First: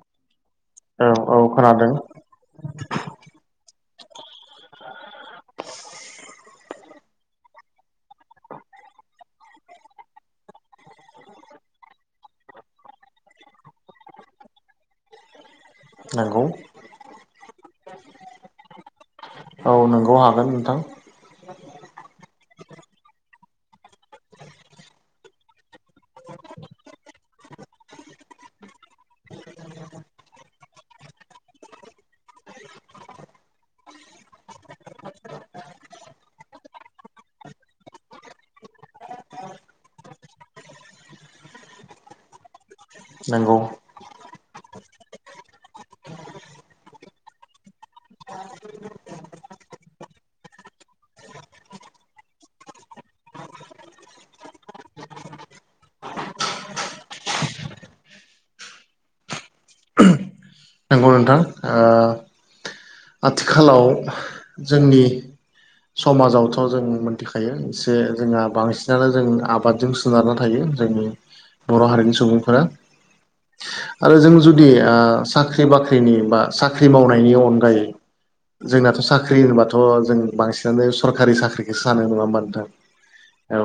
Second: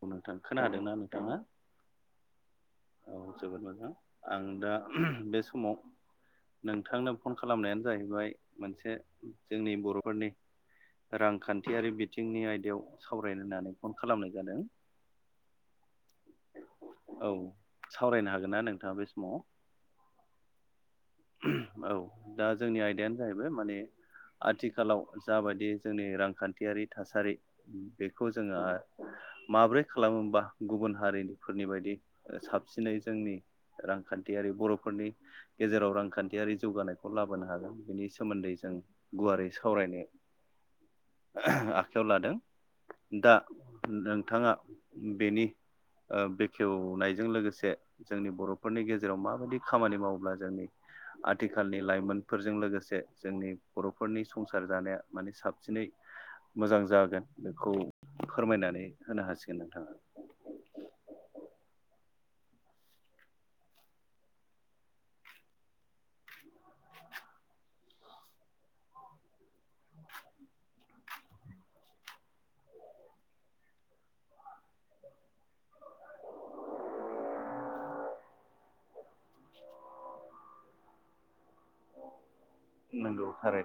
बुं नोंथां खोनादोंना औ नोंथाङा औ खोनादों औ जोबोद मोजां आं दा बे समाव नोंथांनो फन खालामनायानो जाहैबाय मोनसे जोंनि बर'फोरनि रांखान्थियारि बिथिंनि आयदायाव सावरायनो होननानै फन खालामनाय जादों [inaudible] नोंगौ औ सावरायनो हागोन ना नोंथाङा बे समाव नोंगौ हागोन नोंथां औ दा जोंनि आयदायानो जाहैबाय माने आथिखालाव जाबायदि जोंनि रांखान्थियारि थासारि बेखौ जोङो माब्रै खालामोबा गुबुन हारिनिफोरनि बायदि साबसिनै जोंनि रांखान्थियारि बर'फोरनि गेजेराव रांखान्थियारि जौगानायखौ लाबोनो हागोन बिनि सोमोन्दै जों गुवारै सावरायनो आखायाव लादों दा नंगौ नोंथाङा बेनि बेखेवनायजों लोगोसे जोंनि बर'फोरनि गेजेराव माबायदि खामानि मावोब्ला जोंनि आथिखालनि लाइमोनफोरजों लोगोसे जोंनि बर'फोरनि संसार जानाया माने साबसिनै मोजां जागोन बेखौ फोरमायनानै होनो हासिगोन नोंथाङा नंगौ नोंथां ओ आथिखालाव जोंनि समाजावथ' जों मोनथिखायो एसे जोंहा बांसिनानो जों आबादजों सोनारना थायो जोंनि बर' हारिनि सुबुंफोरा आरो जों जुदि साख्रि बाख्रिनि बा साख्रि मावनायनि अनगायै जोंनाथ' साख्रि होनोबाथ' जों बांसिनानो सरकारि साख्रि सानो नङा होनबा नोंथां नंगौ औ थारै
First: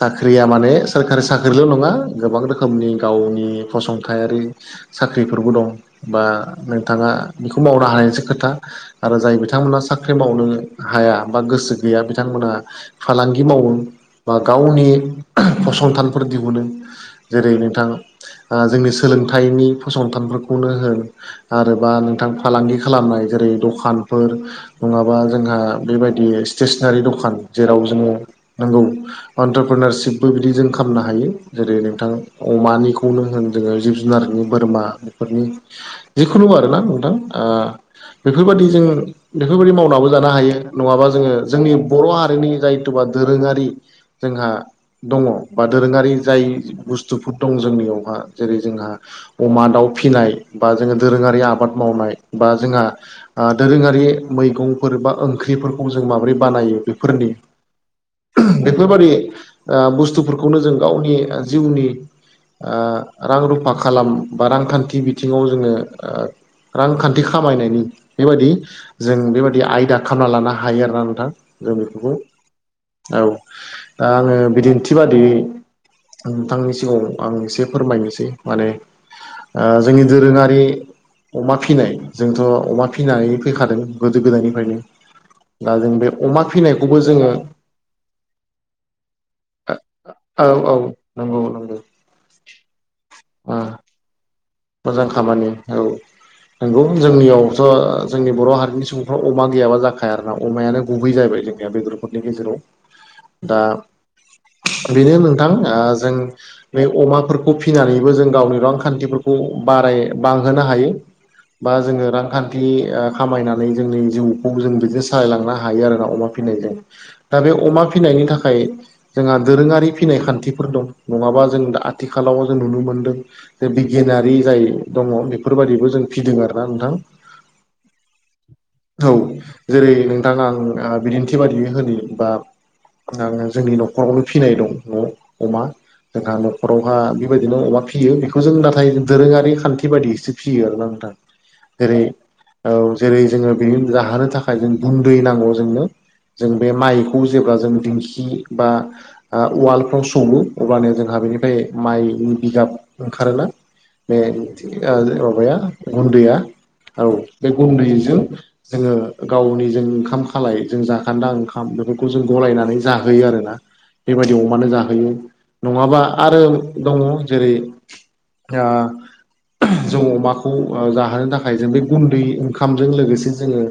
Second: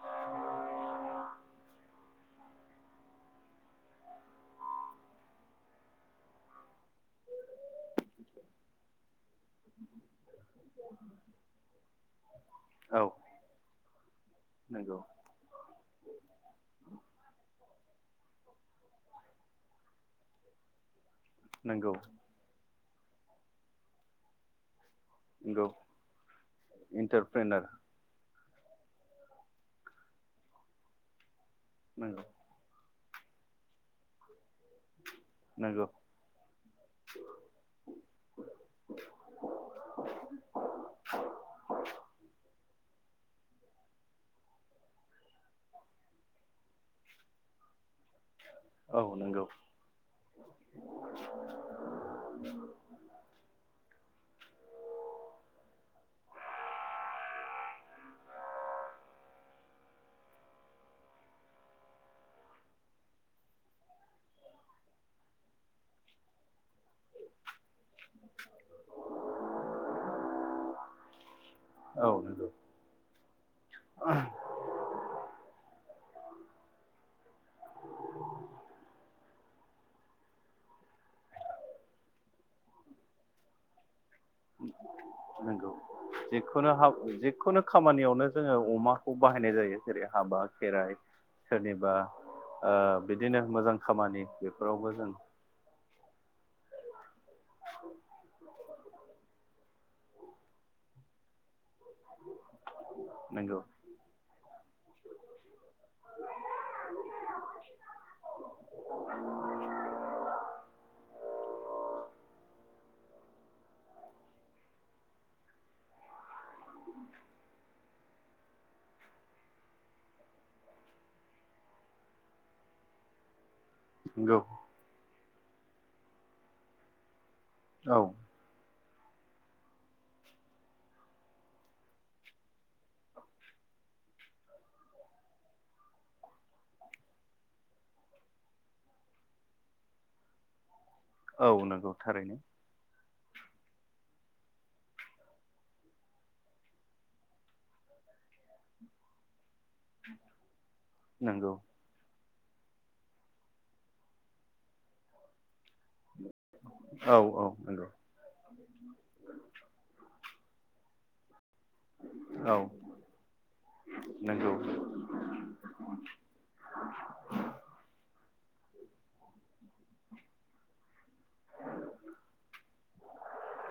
साख्रिया माने सोरखारि साख्रिल' नङा गोबां रोखोमनि गावनि फसंथायारि साख्रिफोरबो दं बा नोंथाङा बेखौ मावनो हानायनिसो खोथा आरो जाय बिथांमोना साख्रि मावनो हाया बा गोसो गैया बिथांमोना औ फालांगि गि मावो बा गावनि नंगौ फसंथानफोर दिहुनो जेरै नोंथां जोंनि सोलोंथाइनि फसंथानफोरखौनो होन आरोबा नंगौ नोंथां फालांगि खालामनाय जेरै दखानफोर नङाबा जोंहा नंगौ बेबायदि स्टेसनारि दखान इन्टारप्रेनार जेराव जोङो नांगौ अन्टारप्रनारशिपबो बिदि जों खालामनो हायो जेरै नोंथां नंगौ अमानिखौनो होन जोङो जिब जुनारनि बोरमा बेफोरनि नंगौ जिखुनु आरोना नोंथां आ बेफोरबादि जों बेफोरबायदि मावनाबो जानो हायो नङाबा जोङो जोंनि बर' हारिनि जायथुबा दोरोङारि जोंहा दङ बा दोरोङारि जाय बुस्थुफोर दं जोंनियावहा जेरै जोंहा औ नंगौ अमा दाउ फिसिनाय बा जोङो दोरोङारि आबाद मावनाय बा जोंहा दोरोङारि मैगंफोर बा ओंख्रिफोरखौ जों माबोरै बानायो बेफोरनि [inaudible] बेफोरबादि बुस्थुफोरखौनो जों गावनि जिउनि ओ रां रुफा खालाम बा रांखान्थि बिथिङाव जोङो ओ रांखान्थि खामायनायनि बेबायदि जों बेबायदि आयदा खालामना लानो हायो आरोना नोंथां जों औ बेफोरखौ नंगौ औ दा आङो बिदिन्थि बादि नोंथांनि सिगाङाव आं एसे फोरमायनोसै माने ओ जोंनि दोरोङारि अमा फिसिनाय जोंथ' अमा फिनानै फैखादों गोदो गोदायनिफ्रायनो नंगौ दा जों बे अमा जिखुनु हा फिनायखौबो जोङो जिखुनु खामानियावनो जोङो अमाखौ बाहायनाय जायो जेरै हाबा औ औ खेराइ नंगौ नंगौ सोरनिबा ओ बिदिनो ओ मोजां खामानि बेफोरावबो मोजां जों खामानि औ नंगौ जोंनियावथ' जोंनि बर' हारिनि सुबुं फ्राव अमा गैयाबा जाखाया आरोना अमायानो गुबै जाबाय जों बे ग्रुफोरनि गेजेराव दा नंगौ बेनो नोंथां ओ जों बे अमाफोरखौ फिनानैबो जों गावनि रांखान्थिफोरखौ बाराय बांहोनो हायो बा जोङो रांखान्थि खामायनानै जोंनि जिउखौ जों बिदिनो सालायलांनो हायो आरोना अमा फिनाय जायो दा बे अमा फिनायनि थाखाय जोंहा दोरोङारि फिनाय खान्थिफोर दं नङाबा जों दा आथिखालाव जों नुनो मोनदों जे गिनारि नंगौ जाय दङ बेफोरबाददिबो जों फिदों आरो ना नोंथां औ औ जेरै नोंथां आं बिदिन्थि बादियै होनि बा ओ जोंनि न'खरावनो फिसिनाय दं अ अमा जोंहा न'खरावहा बेबायदिनो अमा फियो बेखौ जों दा थाय दोरोङारि खान्थि बायदिसो फियो आरोना नोंथां औ नंगौ जेरै थारैनो औ जेरै जोङो बेनि जाहोनो थाखाय जों गुन्दै नांगौ जोंनो जों बे माइखौ जेब्ला जों दिंखि बा उवाल सौवो अब्लानो जोंहा नंगौ बेनिफ्राय माइ बिगाब ओंखारोना बे माबाया गुन्दैया औ बे गुन्दैजों जोङो गावनि जों ओंखाम खालाय जों जाखान्दा ओंखाम ओंखाम बेफोरखौ जों औ गलायनानै जाहोयो आरोना बेबायदि नंगौ अमानो जाहोयो नङाबा आरो दङ जेरै अ जों अमाखौ जाहोनो थाखाय जों बे गुन्दै ओंखामजों लोगोसे जोङो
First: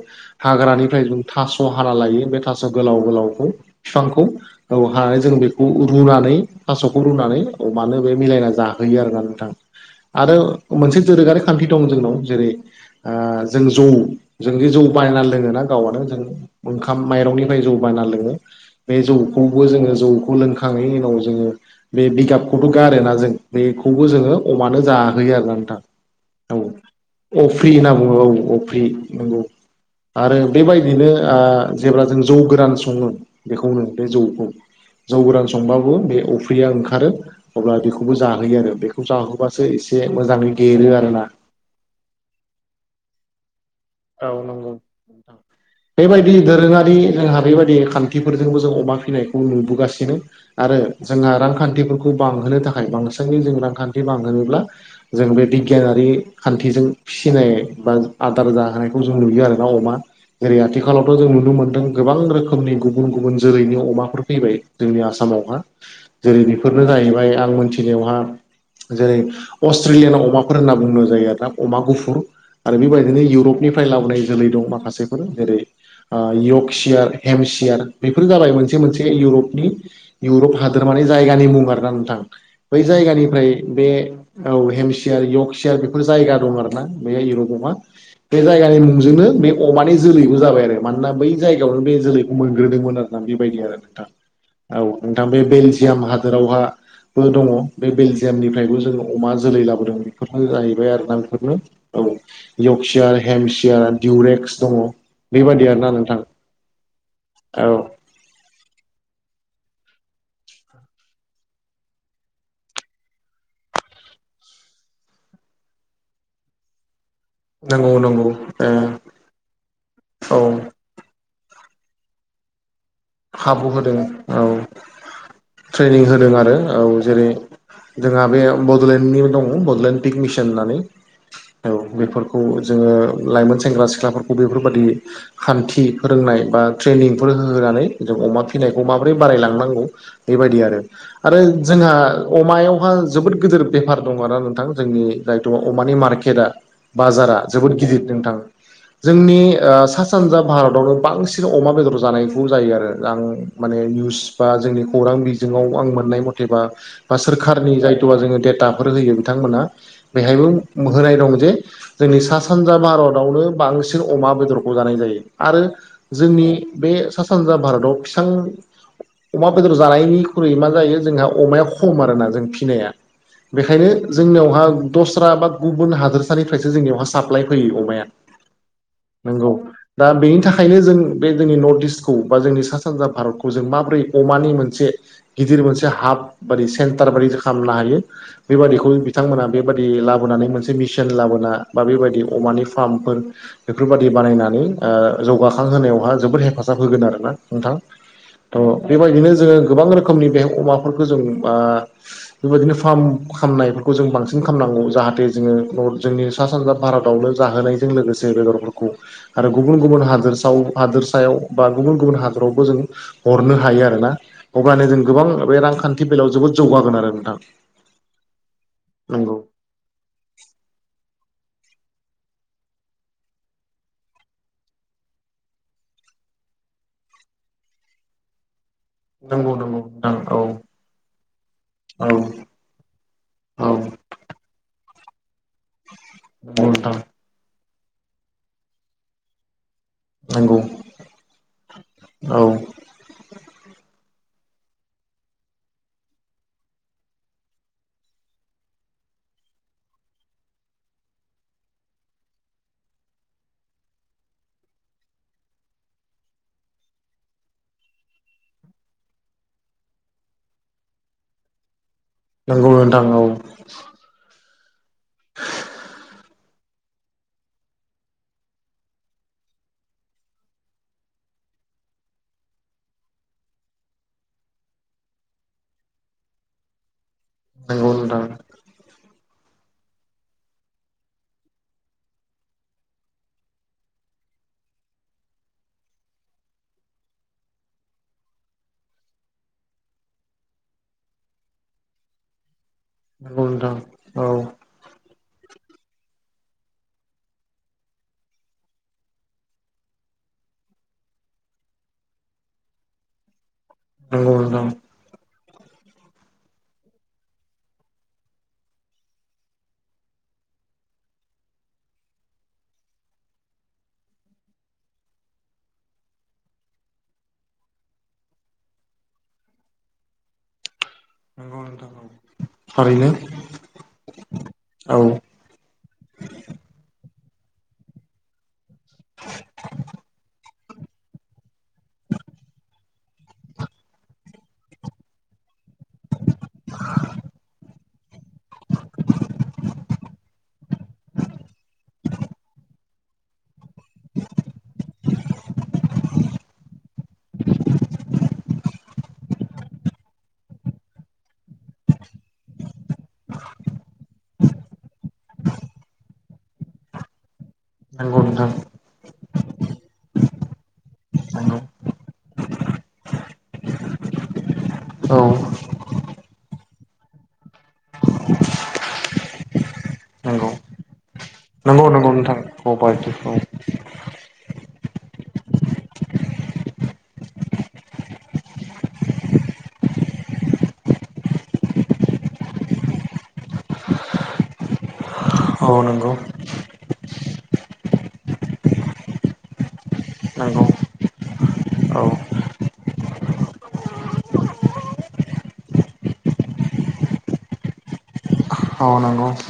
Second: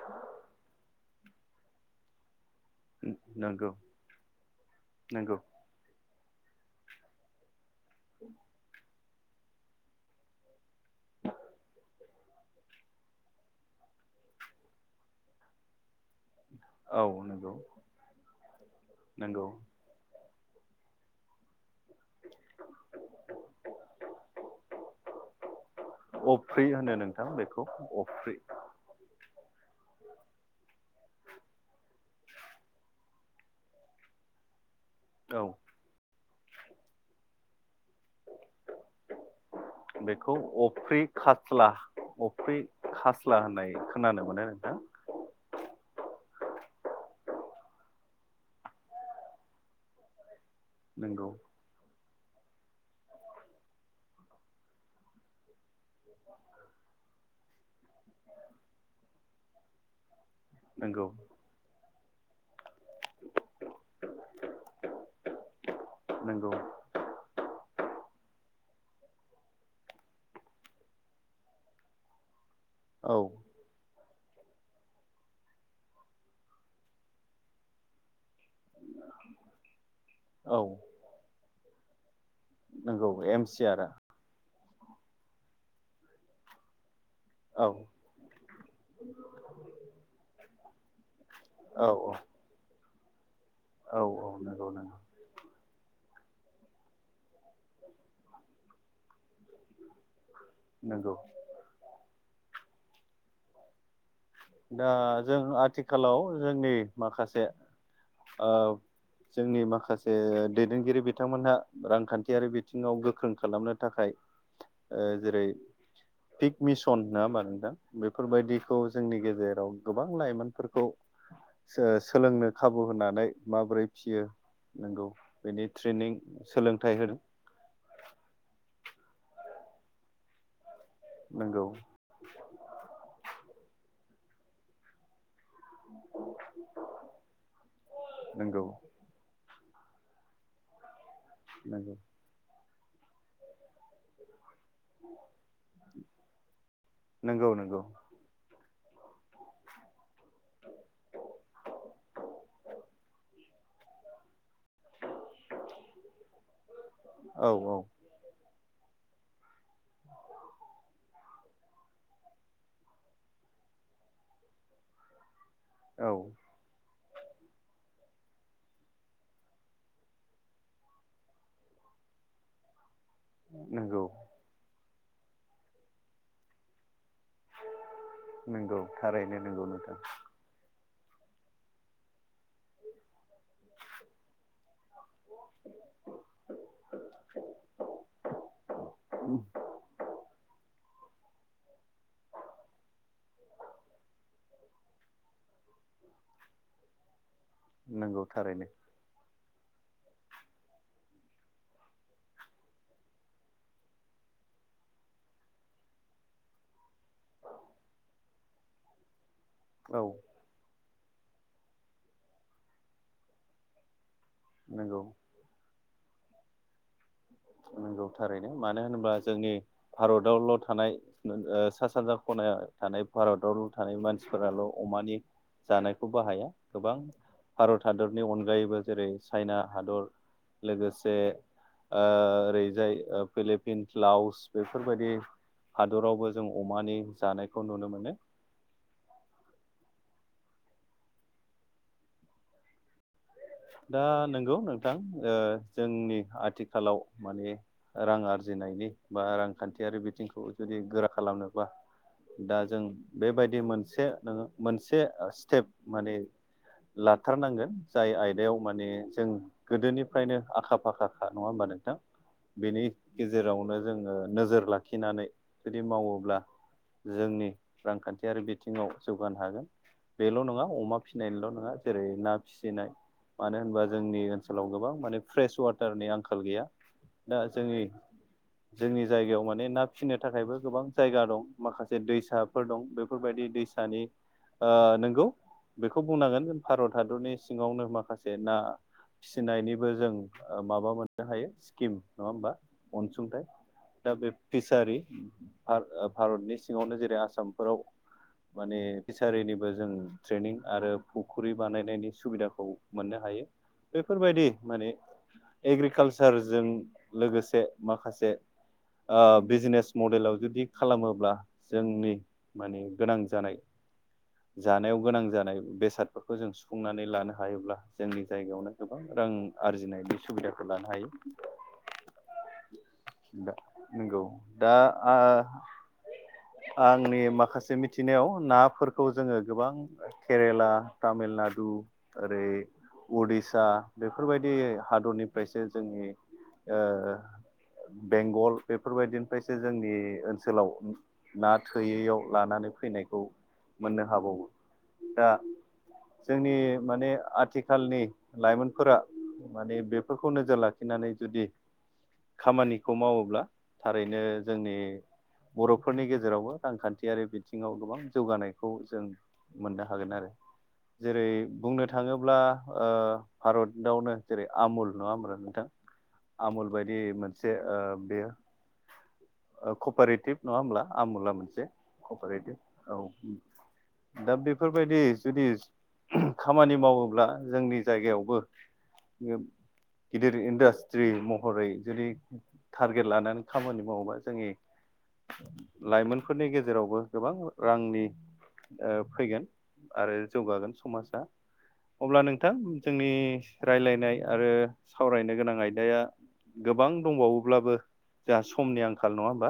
हाग्रानिफ्राय जों थास' हाना लायो बे थास' गोलाव गोलावखौ नंगौ बिफांखौ औ हानानै जों नंगौ बे खौ रुनानै थास'खौ रुनानै मानो बे मिलायना जाहोयो आरोना नोंथां आरो मोनसे दोरोङारि खान्थि दं जोंनाव जेरै जों जौ जों बे जौ बायना लोङोना गावआनो जों औ ओंखाम नंगौ माइरंनिफ्राय जौ बानायनाय लोङो बे नंगौ जौखौबो जोङो जौ लोंखांनायनि उनाव जोङो बे बिगाबखौथ' गारो ना जों बेखौबो जोङो अमानो जाहोयो आरोना नोंथां अफ्रि होनो नोंथां औ बेखौ अफ्रि होनना बुङो अफ्रि औ अफ्रि नंगौ आरो बेबायदिनो जेब्ला जों जौ गोरान सङो बेखौनो बे जौखौ जौ औ गोरान संबा बे अफ्रिया ओंखारो अ बेखौ जयो आरो बे अबासो एसे बेखौ मोजाङै देरो अफ्रि आरो ना खास्ला अफ्रि खास्ला होननाय खोनानो औ मोनो नंगौ नोंथां नोंथां। बेबायदि दोरोङारि जोंहा बेबायदि खान्थिफोरजोंबो जों अमा फिसिनायखौ नुबोगासिनो आरो नंगौ जोंहा रांखान्थिफोरखौ बांहोनो थाखाय बांसिनै जों रांखान्थि बांहोनोब्ला जों बे बिगियानारि खान्थिजों फिसिनाय बा आदार जा हानायखौ जों नुयो आरोना अमा जेरै नंगौ आथिखालावथ' जों नुनो मोन्दों गोबां रोखोमनि गुबुन गुबुन जोलैनि अमाफोर फैबाय जोंनि आसामावहा जेरै नंगौ बेफोरनो जाहैबाय आं मोनथिनायावहा मिथिनियावहा जेरै अस्ट्रेलियान अमाफोर होनना बुंनाय जायो आरोना अमा गुफुर आरो औ बेबायदिनो इउरपनिफ्राय लाबोनाय जोलै दं माखासेफोर जेरै यकसियार हेमसियार बेफोर जाबाय मोनसे मोनसे इउरपनि इउरप औ हादोरमानि जायगानि मुं आरोना नोंथां बै नंगौ एम जायगानिफ्राय सि आर आ बे औ हेमसियार यकसियार बेफोर जायगा दं आरो ना बे इउर'पाव औ दङना बे जायगानि मुंजोंनो बे अमानि जोलैबो जाबाय आरो मानोना बै जायगायावनो औ बे जोलैखौ मोनग्रोदोंमोन आरो बेबायदि आरो औ औ नंगौ नंगौ नोंथां औ बे बेलजियाम हादोरावहा बो दङ बे बेलजियामनिफ्रायबो जों अमा जोलै लाबोदों बेफोरनो जाहैबाय आरोना नंगौ बेफोरनो औ यकसियार हेमसियार डिउरेक्स दङ दा जों बेबादि आरोना नोंथां आथिखालाव जोंनि माखासे औ जोंनि माखासे दैदेनगिरि बिथांमोनहा रांखान्थियारि बिथिङाव गोख्रों खालामनो थाखाय जेरै पिक मिसन नडा़ होनबा नोंथां नंगौ नंगौ बेफोरबायदि ओ खौ जोंनि गेजेराव गोबां औ लाइमोनफोरखौ सोलोंनो खाबु होनानै खाबु माबोरै होदों फिसियो औ नंगौ बेनि ट्रेनिं होदों आरो औ सोलोंथाइ होदों जेरै जोंहा बे बड'लेण्डनि दङ बड'लेण्ड पिक मिसन होननानै नंगौ औ बे खौ जोङो लाइमोन सेंग्रा सिख्लाफोरखौ बेफोरबायदि खान्थि फोरोंनाय बा ट्रेनिंफोर होनानै जों अमा नंगौ फिसिनायखौ मा बोरै बारायलांनांगौ बेबायदि आरो आरो जोंहा नंगौ अमायावहा जोबोद गिदिर बेफार दङ आरो ना नोंथां जोंनि जायथ' अमानि मार्केटआ बाजारा नंगौ जोबोद नंगौ गिदिर नोंथां जोंनि सा सानजा भारतावनो बांसिन अमा बेदर जानायखौ जायो आरो आं माने निउस बा जोंनि खौरां बिजोङाव आं मोननाय मथेबा बा औ सोरखारनि औ जायथ'बा जोङो डेटाफोर होयो बिथांमोना बेहायबो होनाय दं जे जोंनि सा सानजा भारतावनो बांसिन अमा बेदरखौ जानाय जायो आरो औ जोंनि बे सा सानजा भारताव फिसां अमा बेदर जानायनिख्रुइ मा जायो जोंहा अमाया खम आरोना जों फिसिनाया बेखायनो नंगौ जोंनियावहा दस्रा बा गुबुन हादोरसानिफ्रायसो जोंनियाव आ साप्लााय फैयो अमाया नंगौ थारैनो नंगौ नोंथां दा बेनि थाखायनो जों बे जोंनि नर्थ इस्टखौ बा जोंनि सा सानजा भारत खौ जों माबोरै अमानि मोनसे गिदिर मोनसे हाब बादि सेन्टार बादि खालामनो हायो बेबादिखौ बिथांमोना बे बेबायदि लाबोनानै मोनसे मिचन लाबोना बा बेबायदि अमानि फामर्फोर बेफोरबादि बानायनानै जौगाखांहोनायावहा जोबोद हेफाजाब होगोन आरोना नोंथां नंगौ थारैनो थ' बेबायदिनो जोङो गोबां रोखोमनि बे अमाफोरखौ जों बेबायदिनो फार्म खालामनायफोरखौ जों बांसिन खालामनांगौ जाहाथे जोङो जोंनि सा सानजा भारतावनो जाहोनायजों लोगोसे बेदरफोरखौ आरो गुबुन गुबुन औ हादोर हादोरसायाव बा गुबुन गुबुन हा आवबो जों हरनो हायो आरोना अब्लनो नंगौ जों गोबां बे रांखान्थि बेलायाव जोबोद जौगागोन आरो नोंथां नंगौ थारैनो मानो होनोबा जोंनि भारतावल' थानाय सा सानजा खनायाव थानाय भारतावल' थानाय मानसिफोराल' अमानि जानायखौ बाहाया गोबां भारत हादरनि अनगायैबो जेरै चाइना हादर लोगोसे ओरैजाय फिलिपिन क्लाउस बेफोरबायदि हादरावबो जों नोंथां अमानि जानायखौ नुनो मोनो नंगौ औ दा नंगौ नोंथां जोंनि आथिखालाव माने रां आरजिनायनि बा रांखान्थियारि बिथिंखौ जुदि गोरा खालामनोब्ला दा जों बेबायदि मोनसे नोङो मोनसे स्टेप माने लाथारनांगोन जाय आय बेयाव माने जों गोदोनिफ्रायनो आखा फाखा खा नङा होमबा नोंथां नंगौ बेनि नोंथां नंगौ गेजेरावनो जोङो नोजोर लाखिनानै जुदि मावोब्ला जोंनि रांखान्थियारि बिथिङाव जौगानो हागोन बेल' नङा अमा फिसिनायल' नङा जेरै ना फिसिनाय मानो होनबा जोंनि ओनसोलाव गोबां माने फ्रेस वाटारनि आंखाल गैया दा जोंनि औ नंगौ नोंथां औ नंगौ नोंथां जोंनि जायगायाव माने ना फिसिनो थाखायबो गोबां जायगा दं माखासे दैसाफोर दं बेफोरबायदि दैसा दानि नंगौ बेखौ बुंनांगोन भारत हादरनि सिङावनो माखासे जे ना फिसिनायनिबो जों माबा मोननो हायो स्किम नङा होमबा अनसुंथाइ नंगौ नोंथां दा औ बे फि भारतनि सिङावनो जेरै आसामफोराव माने फिसारिनिबो जों ट्रेनिं आरो फुख्रि बानायनायनि सुबिदाखौ मोननो हायो नंगौ बेफोरबायदि नोंथां माने एग्रिकालसारजों लोगोसे माखासे बिजनेस मडेलाव जुदि खालामोब्ला जोंनि माने गोनां जानाय जानायाव गोनां जानाय बेसादफोरखौ जों सुफुंनानै लानो हायोब्ला जोंनि जायगायावनो गोबां रां आरजिनायनि सुबिदाफोर लानो हायो नंगौ नोंथां औ थारैनो [unintelligible] नंगौ दा औ आंनि माखासे मिथिनायाव ना फोरखौ जोङो गोबां केरेला तामिलनाडु ओरै उडिसा बेफोरबायदि हादरनिफ्रायसो जोंनि बेंगल बेफोरबायदिनिफ्रायसो जोंनि ओनसोलाव ना थोयैयाव लानानै फैनायखौ मोननो हाबावो दा जोंनि माने आथि खालनि लाइमोनफोरा माने बेफोरखौ नोजोर लाखिनानै जुदि खामानिखौ मावोब्ला थारैनो जोंनि बर'फोरनि गेजेरावबो रांखान्थियारि बिथिङाव गोबां नंगौ नोंथां जौगानायखौ जों मोननो हागोन आरो जेरै नंगौ बुंनो थाङोब्ला ओ भारतावनो जेरै आमुल नङा औ ओमना नोंथां। आमुल बायदि मोनसे ओ बेयो ओ‌ कपारेटिप नंगौ नङा ओमब्ला? आमुला मोनसे नंगौ नंगौ नोंथां कभारटिप औ कपारेटिभ दा बेफोरबायदि जुदि खामानि मावोब्ला जोंनि जायगायावबो गिदिर इन्डास्ट्रि महरै जुदि टारगेट लानानै खामानि मावोबा जोंनि औ नंगौ लाइमोनफोरनि गेजेरावबो गोबां रांनि ओ फैगोन आरो नंगौ जौगागोन समाजा। औ अब्ला नोंथां जोंनि रायलायनाय आरो सावरायनो गोनां आयदाया गोबां दंबावोब्लाबो जोंहा समनि औ आं खाल नङा नंगौ होमबा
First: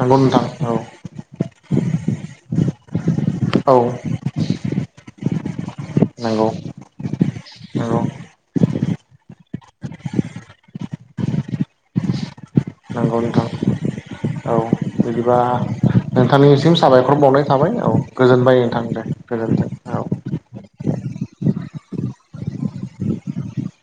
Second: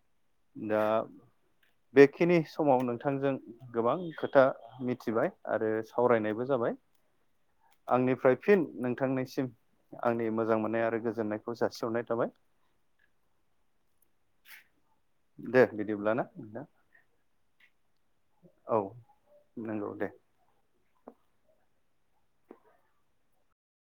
नंगौ नोंथां औ दा बेखिनि समाव नोंथांजों औ गोबां खोथा मिथिबाय आरो सावरायनायबो नंगौ जाबाय नंगौ आंनिफ्राय फिन नोंथांनिसिम आंनि मोजां मोननाय आरो गोजोननायखौ जासिहरनाय थाबाय‌। नंगौ [unintelligible] औ [inaudible] बिदिबा दे बिदिब्लाना नोंथां नोंथांनिसिम साबायखर बावनाय थाबाय औ गोजोनबाय औ नोंथां दे नंगौ गोजोन्थों दे औ।